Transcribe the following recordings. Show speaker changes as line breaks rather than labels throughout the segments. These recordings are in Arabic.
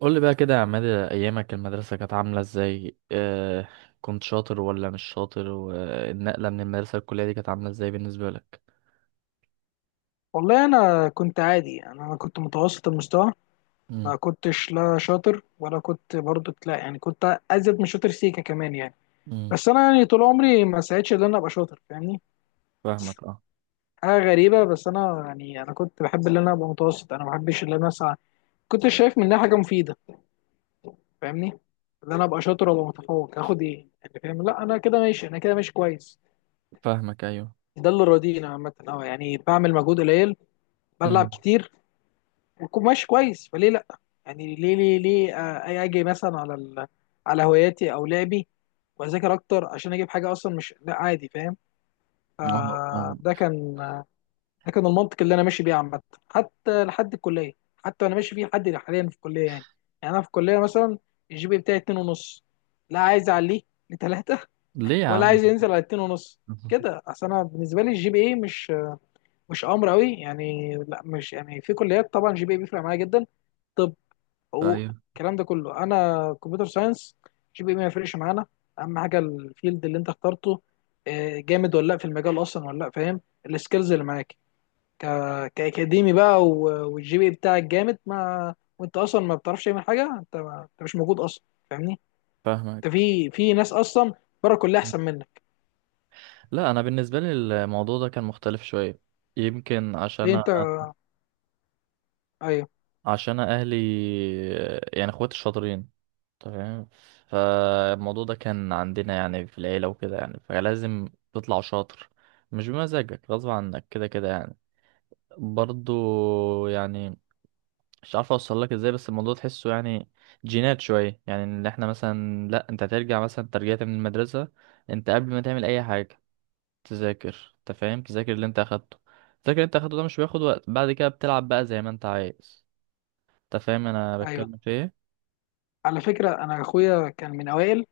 قول لي بقى كده يا عماد، ايامك المدرسه كانت عامله ازاي؟ كنت شاطر ولا مش شاطر؟ والنقله من المدرسه للكليه دي كانت عامله ازاي بالنسبه لك؟
والله انا كنت عادي، أنا كنت متوسط المستوى.
امم.
ما كنتش لا شاطر ولا كنت برضو، لا يعني، كنت ازيد من شاطر سيكا كمان يعني.
امم.
بس انا يعني، طول عمري ما سعيتش ان انا ابقى شاطر، فاهمني؟
فاهمك، اه.
حاجه غريبه. بس انا يعني، كنت بحب ان انا ابقى متوسط، انا ما بحبش ان انا اسعى. كنت شايف منها حاجه مفيده؟ فاهمني؟ ان انا ابقى شاطر ولا متفوق، هاخد ايه يعني؟ فاهم؟ لا، انا كده ماشي كويس.
فاهمك، ايوه.
ده اللي راضينا عامه. اه، يعني بعمل مجهود قليل، بلعب
امم.
كتير، ويكون ماشي كويس، فليه لا؟ يعني ليه؟ اجي مثلا على على هواياتي او لعبي، واذاكر اكتر عشان اجيب حاجه؟ اصلا مش، لا، عادي. فاهم؟
اه،
آه
فاهمك.
ده كان ده كان المنطق اللي انا ماشي بيه عامه، حتى لحد الكليه. حتى انا ماشي بيه لحد حاليا في الكليه يعني. يعني انا في الكليه مثلا، الجي بي بتاعي اتنين ونص، لا عايز اعليه لتلاتة،
ليه يا
ولا
عم؟
عايز ينزل على اتنين ونص. كده اصل انا بالنسبه لي الجي بي اي مش امر قوي يعني. لا، مش يعني، في كليات طبعا جي بي اي بيفرق معايا جدا. طب حقوق
ايوه،
الكلام ده كله، انا كمبيوتر ساينس، جي بي إيه ما يفرقش معانا. اهم حاجه الفيلد اللي انت اخترته، جامد ولا لا في المجال اصلا ولا لا، فاهم؟ السكيلز اللي معاك. ك... كاكاديمي بقى والجي بي إيه بتاعك جامد ما، وانت اصلا ما بتعرفش تعمل حاجه، انت مش موجود اصلا. فاهمني؟
فاهمك.
انت في ناس اصلا بره كلها احسن منك.
لا، انا بالنسبه لي الموضوع ده كان مختلف شويه. يمكن
ليه
عشان
انت؟ ايوه،
عشان اهلي، يعني اخواتي الشاطرين، تمام. فالموضوع ده كان عندنا يعني في العيلة وكده، يعني فلازم تطلع شاطر، مش بمزاجك، غصب عنك كده كده يعني. برضو يعني مش عارف اوصل لك ازاي، بس الموضوع تحسه، يعني جينات شوية. يعني ان احنا مثلا، لا انت هترجع مثلا، ترجعت من المدرسة، انت قبل ما تعمل اي حاجة تذاكر، انت فاهم؟ تذاكر اللي انت اخدته، تذاكر اللي انت اخدته ده مش بياخد وقت، بعد كده بتلعب بقى زي ما انت عايز. انت فاهم انا
ايوه.
بتكلم في ايه؟
على فكره انا اخويا كان من اوائل.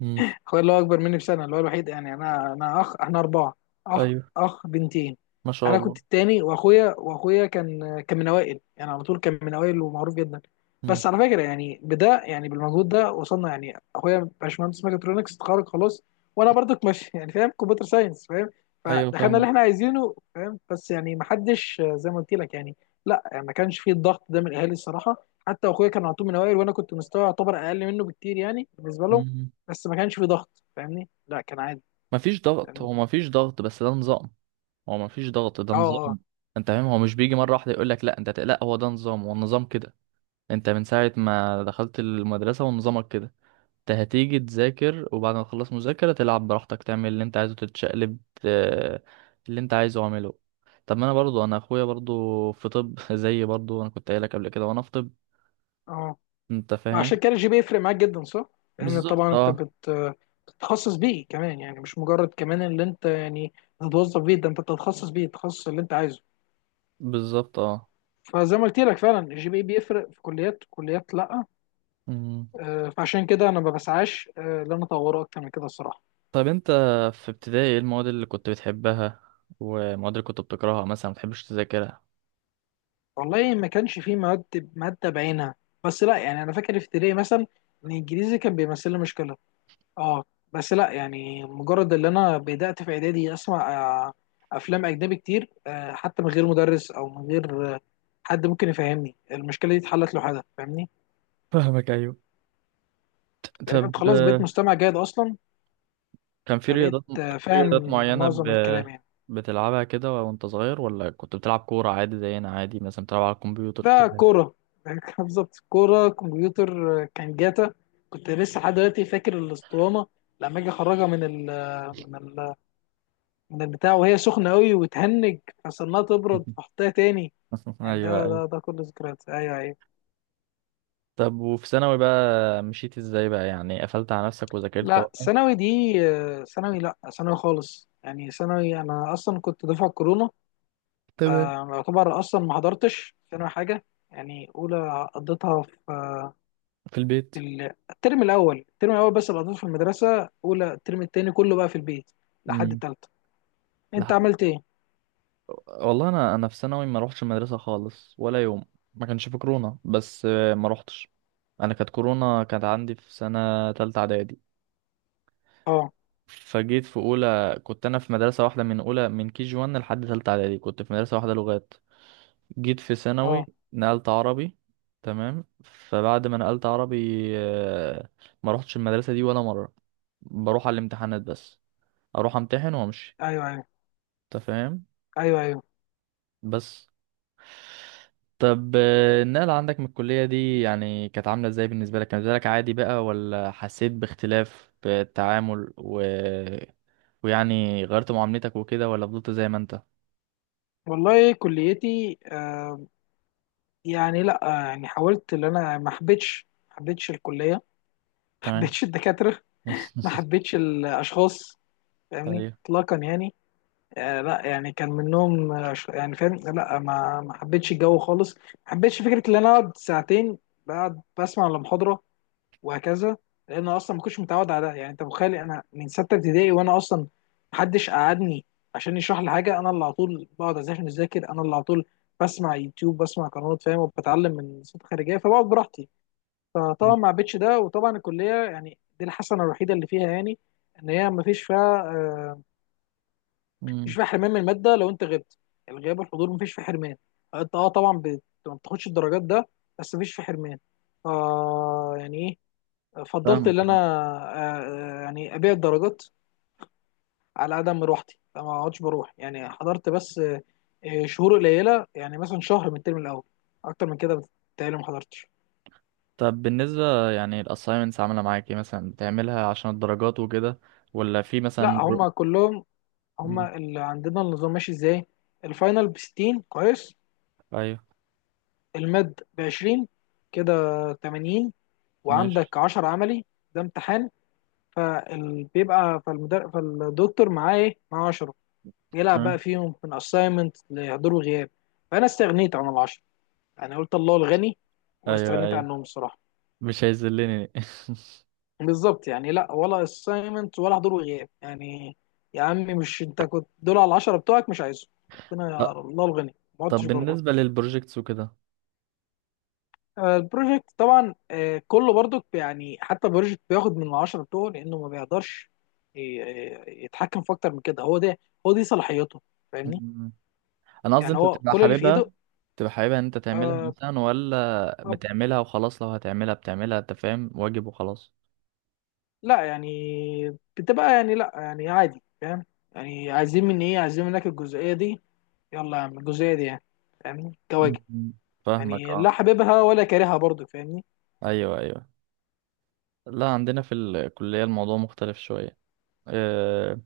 مم.
اخويا اللي هو اكبر مني بسنه، اللي هو الوحيد يعني. انا اخ، احنا اربعه، اخ
ايوه.
اخ بنتين.
ما شاء
انا
الله.
كنت التاني، واخويا كان من اوائل يعني، على طول كان من اوائل ومعروف جدا.
مم.
بس على فكره يعني، بده يعني بالمجهود ده وصلنا يعني. اخويا باشمهندس ميكاترونكس، اتخرج خلاص. وانا برضك ماشي يعني فاهم، كمبيوتر ساينس، فاهم.
ايوه،
فدخلنا
فاهمك.
اللي احنا عايزينه، فاهم. بس يعني ما حدش زي ما قلت لك يعني. لا يعني، ما كانش فيه الضغط ده من الاهالي الصراحه. حتى اخويا كان على طول من اوائل، وانا كنت مستوى يعتبر اقل منه بكتير، يعني بالنسبه لهم.
مم.
بس ما كانش في ضغط، فاهمني. لا، كان عادي.
مفيش ضغط،
فاهمني.
هو مفيش ضغط بس ده نظام. هو مفيش ضغط، ده
اه، اه،
نظام. انت فاهم؟ هو مش بيجي مرة واحدة يقول لك لا انت لا، هو ده نظام، هو النظام كده. انت من ساعة ما دخلت المدرسة ونظامك كده. انت هتيجي تذاكر وبعد ما تخلص مذاكرة تلعب براحتك، تعمل اللي انت عايزه، تتشقلب، اللي انت عايزه اعمله. طب ما انا برضو، انا اخويا برضو في طب، زي، برضو انا كنت قايلك قبل كده وانا في طب.
اه.
انت فاهم؟
عشان كده الجي بي يفرق معاك جدا، صح؟ لان
بالظبط،
طبعا انت
اه.
بت بتتخصص بيه كمان يعني، مش مجرد كمان اللي انت يعني بتتوظف بيه، ده انت بتتخصص بيه التخصص اللي انت عايزه.
بالظبط، اه.
فزي ما قلت لك، فعلا الجي بي بيفرق في كليات، كليات لا.
مم.
فعشان كده انا ما بسعاش ان انا اطوره اكتر من كده الصراحه.
طيب انت في ابتدائي ايه المواد اللي كنت بتحبها والمواد اللي كنت بتكرهها مثلا ما بتحبش تذاكرها؟
والله ما كانش فيه مواد، ماده بعينها. بس لا يعني، انا فاكر في ابتدائي مثلا، ان الانجليزي كان بيمثل لي مشكله. اه. بس لا يعني، مجرد اللي انا بدأت في اعدادي اسمع آه، افلام اجنبي كتير، حتى من غير مدرس او من غير حد ممكن يفهمني، المشكله دي اتحلت لوحدها، فاهمني؟
فاهمك، ايوه.
لان
طب،
انت خلاص بقيت مستمع جيد اصلا.
كان في
فبقيت
رياضات في رياضات
فاهم
معينة
معظم الكلام يعني.
بتلعبها كده وانت صغير؟ ولا كنت بتلعب كورة عادي زينا، عادي مثلا بتلعب على الكمبيوتر
ده
كده؟
كوره بالظبط، كوره كمبيوتر. كان جاتا. كنت لسه لحد دلوقتي فاكر الاسطوانه، لما اجي اخرجها من من ال من البتاع وهي سخنه قوي وتهنج، فصرناها تبرد فاحطها تاني. يعني
ايوه، ايوه.
ده كل ذكريات. ايوه، ايوه.
طب وفي ثانوي بقى مشيت ازاي بقى؟ يعني قفلت على نفسك وذاكرت
لا،
بقى؟
ثانوي دي ثانوي، لا ثانوي خالص يعني. ثانوي انا اصلا كنت دفعه كورونا،
تمام.
فيعتبر اصلا ما حضرتش ثانوي حاجه يعني. اولى قضيتها في
في البيت.
الترم الاول، بس اللي قضيته في المدرسه اولى. الترم التاني كله بقى في البيت لحد
امم.
التالتة. انت عملت ايه؟
والله انا في ثانوي ما روحتش المدرسه خالص ولا يوم. ما كانش في كورونا بس ما روحتش. انا كانت كورونا كانت عندي في سنه تالتة اعدادي.
اه،
فجيت في اولى كنت انا في مدرسه واحده، من اولى من كي جي 1 لحد تالتة اعدادي كنت في مدرسه واحده لغات. جيت في ثانوي
اه.
نقلت عربي. تمام. فبعد ما نقلت عربي، آه، ما روحتش المدرسه دي ولا مره، بروح على الامتحانات بس، اروح امتحن وامشي.
ايوه، ايوه.
انت فاهم؟
ايوه، ايوه.
بس. طب، النقلة عندك من الكلية دي يعني كانت عاملة ازاي بالنسبة لك؟ كان بالنسبة لك عادي بقى ولا حسيت باختلاف في التعامل ويعني غيرت معاملتك وكده ولا فضلت زي ما انت؟
والله كليتي، آه، يعني لا، يعني حاولت. ان انا ما حبيتش الكليه، ما
تمام.
حبيتش الدكاتره، ما حبيتش الاشخاص، فاهمني
ايوه.
اطلاقا يعني. آه، لا يعني كان منهم يعني فاهم. لا ما حبيتش الجو خالص. ما حبيتش فكره ان انا اقعد ساعتين، بقعد بسمع المحاضره، وهكذا. لان أنا اصلا ما كنتش متعود على ده. يعني انت متخيل، انا من سته ابتدائي وانا اصلا ما حدش قعدني عشان يشرح لي حاجه. انا اللي على طول بقعد عشان اذاكر، انا اللي على طول بسمع يوتيوب، بسمع قنوات، فاهم، وبتعلم من صوت خارجيه، فبقعد براحتي. فطبعا ما عبيتش ده. وطبعا الكليه، يعني دي الحسنه الوحيده اللي فيها يعني، ان هي ما فيش فيها مفيش
أمم،
فيها حرمان من الماده لو انت غبت. الغياب والحضور ما فيش فيه حرمان. انت اه طبعا ما بتاخدش الدرجات ده، بس ما فيش فيه حرمان. آه يعني ايه. فضلت ان
فاهمك
انا
اه.
يعني ابيع الدرجات على عدم مروحتي، ما اقعدش بروح. يعني حضرت بس شهور قليله، يعني مثلا شهر من الترم الاول. اكتر من كده بتهيألي ما حضرتش.
طب بالنسبة يعني الأسايمنتس عاملة معاك ايه؟ مثلا بتعملها عشان الدرجات وكده ولا في مثلا
لا، هم كلهم،
أمم،
هما اللي عندنا النظام ماشي ازاي: الفاينل ب 60 كويس،
ايوه،
الماد ب 20، كده 80،
ماشي.
وعندك 10 عملي. ده امتحان. فبيبقى فالدكتور معاه ايه؟ معاه 10، بيلعب بقى
تمام.
فيهم من اساينمنت لحضور وغياب. فانا استغنيت عن ال 10، يعني قلت الله الغني،
ايوه،
واستغنيت
ايوه.
عنهم الصراحه.
مش هيذلني.
بالظبط يعني. لا ولا اساينمنت ولا حضور وغياب يعني. يا عمي، مش انت كنت دول؟ على ال 10 بتوعك مش عايزهم، ربنا يا
ط-
الله الغني، ما
طب
عدتش بره.
بالنسبة للبروجيكتس
البروجكت طبعا كله برضو يعني. حتى البروجكت بياخد من العشرة بتوعه، لأنه ما بيقدرش يتحكم في أكتر من كده. هو ده، هو دي صلاحيته. فاهمني.
وكده. انا قصدي
يعني
انت
هو
بتبقى
كل اللي في إيده.
حاببها؟ بتبقى حاببها ان انت تعملها
آه،
مثلا، ولا
طب
بتعملها وخلاص؟ لو هتعملها بتعملها انت فاهم، واجب وخلاص.
لا يعني بتبقى يعني، لا يعني عادي، فاهم. يعني عايزين مني إيه؟ عايزين منك الجزئية دي، يلا يا عم الجزئية دي يعني، فاهمني كواجب.
مم. فاهمك،
يعني
اه.
لا حاببها ولا كارهها برضو، فاهمني.
ايوه، ايوه. لا، عندنا في الكلية الموضوع مختلف شوية. آه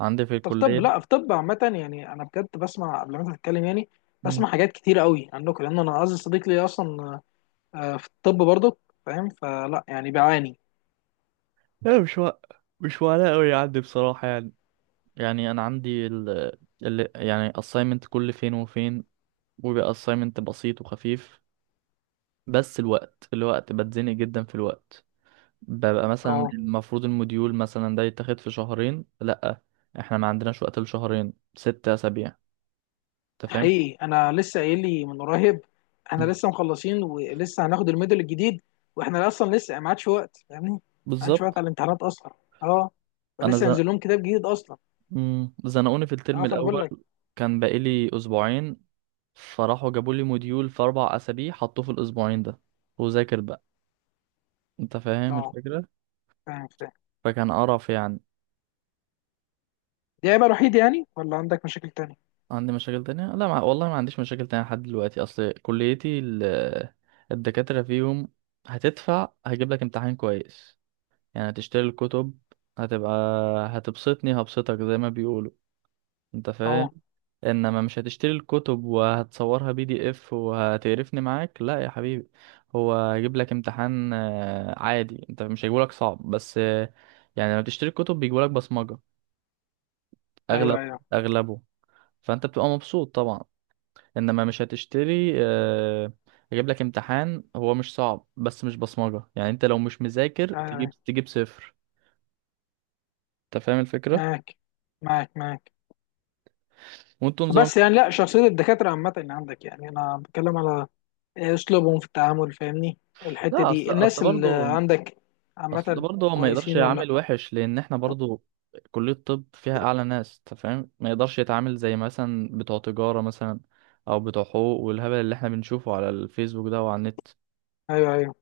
عندي في
طب
الكلية.
طب لا، في طب عامة يعني، أنا بجد بسمع قبل ما أنت تتكلم يعني،
مم.
بسمع حاجات كتير قوي عنكم، لأن أنا أعز صديق لي أصلا في الطب برضه، فاهم، فلا يعني بعاني.
لا، مش وقلق قوي عندي بصراحة يعني. يعني انا عندي يعني assignment كل فين وفين، وبيبقى assignment بسيط وخفيف. بس الوقت بتزنق جدا في الوقت. ببقى مثلا
أه،
المفروض الموديول مثلا ده يتاخد في شهرين، لأ احنا ما عندناش وقت لشهرين، ست أسابيع. انت فاهم؟
حقيقي أنا لسه قايل لي من قريب، إحنا
مم.
لسه مخلصين ولسه هناخد الميدل الجديد. وإحنا أصلا لسه ما عادش وقت، فاهمني، ما عادش وقت
بالظبط.
على الامتحانات أصلا. أه،
انا
فلسه
زن...
ينزل لهم كتاب جديد أصلا.
مم. زنقوني في الترم
أه، فأنا بقول
الأول،
لك.
كان بقالي أسبوعين فراحوا جابوا لي موديول في أربع أسابيع حطوه في الأسبوعين ده وذاكر بقى. انت فاهم
أه،
الفكرة؟
فاهم فاهم.
فكان قرف يعني.
دي عيبة الوحيدة يعني، ولا عندك مشاكل تانية؟
عندي مشاكل تانية؟ لا، والله ما عنديش مشاكل تانية لحد دلوقتي. أصل كليتي الدكاترة فيهم هتدفع هجيب لك امتحان كويس، يعني تشتري الكتب. هتبقى هتبسطني هبسطك زي ما بيقولوا. انت فاهم؟
أه،
انما مش هتشتري الكتب وهتصورها بي دي اف وهتقرفني معاك، لا يا حبيبي. هو هيجيب لك امتحان عادي، انت مش هيجيبولك صعب، بس يعني لما تشتري الكتب بيجيبولك بصمجة اغلب
أيوه أيوه.
اغلبه. فانت بتبقى مبسوط طبعا. انما مش هتشتري، هيجيب لك امتحان هو مش صعب بس مش بصمجة، يعني انت لو مش مذاكر
أيوه
تجيب
أيوه.
صفر. انت فاهم الفكرة؟
معاك، معاك معاك.
وانتوا نظام.
بس يعني لا، شخصية الدكاترة عامة اللي عندك، يعني أنا بتكلم على أسلوبهم في التعامل، فاهمني. الحتة
لا،
دي،
اصل،
الناس اللي
برضه،
عندك
اصل
عامة
برضه هو ما يقدرش
كويسين ولا لأ؟
يعامل وحش، لان احنا برضه كلية طب فيها اعلى ناس، انت فاهم؟ ما يقدرش يتعامل زي مثلا بتوع تجارة مثلا او بتوع حقوق، والهبل اللي احنا بنشوفه على الفيسبوك ده وعلى النت.
أيوه أيوه.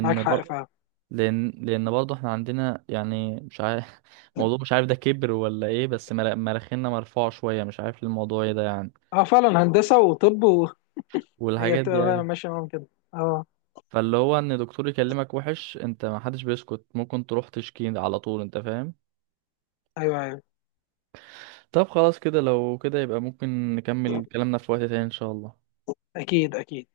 معاك
بر...
حق فعلا.
لان برضه احنا عندنا يعني مش عارف موضوع، مش عارف ده كبر ولا ايه، بس مراخيننا مرفوعة شوية، مش عارف الموضوع ايه ده يعني.
أه، فعلا هندسة وطب وهي
والحاجات
بتبقى
دي
فعلا
ايوه.
ماشية معاهم كده. أه،
فاللي هو ان دكتور يكلمك وحش انت ما حدش بيسكت، ممكن تروح تشكي على طول. انت فاهم؟
أيوه أيوه.
طب خلاص كده، لو كده يبقى ممكن نكمل كلامنا في وقت تاني ان شاء الله.
أكيد أكيد.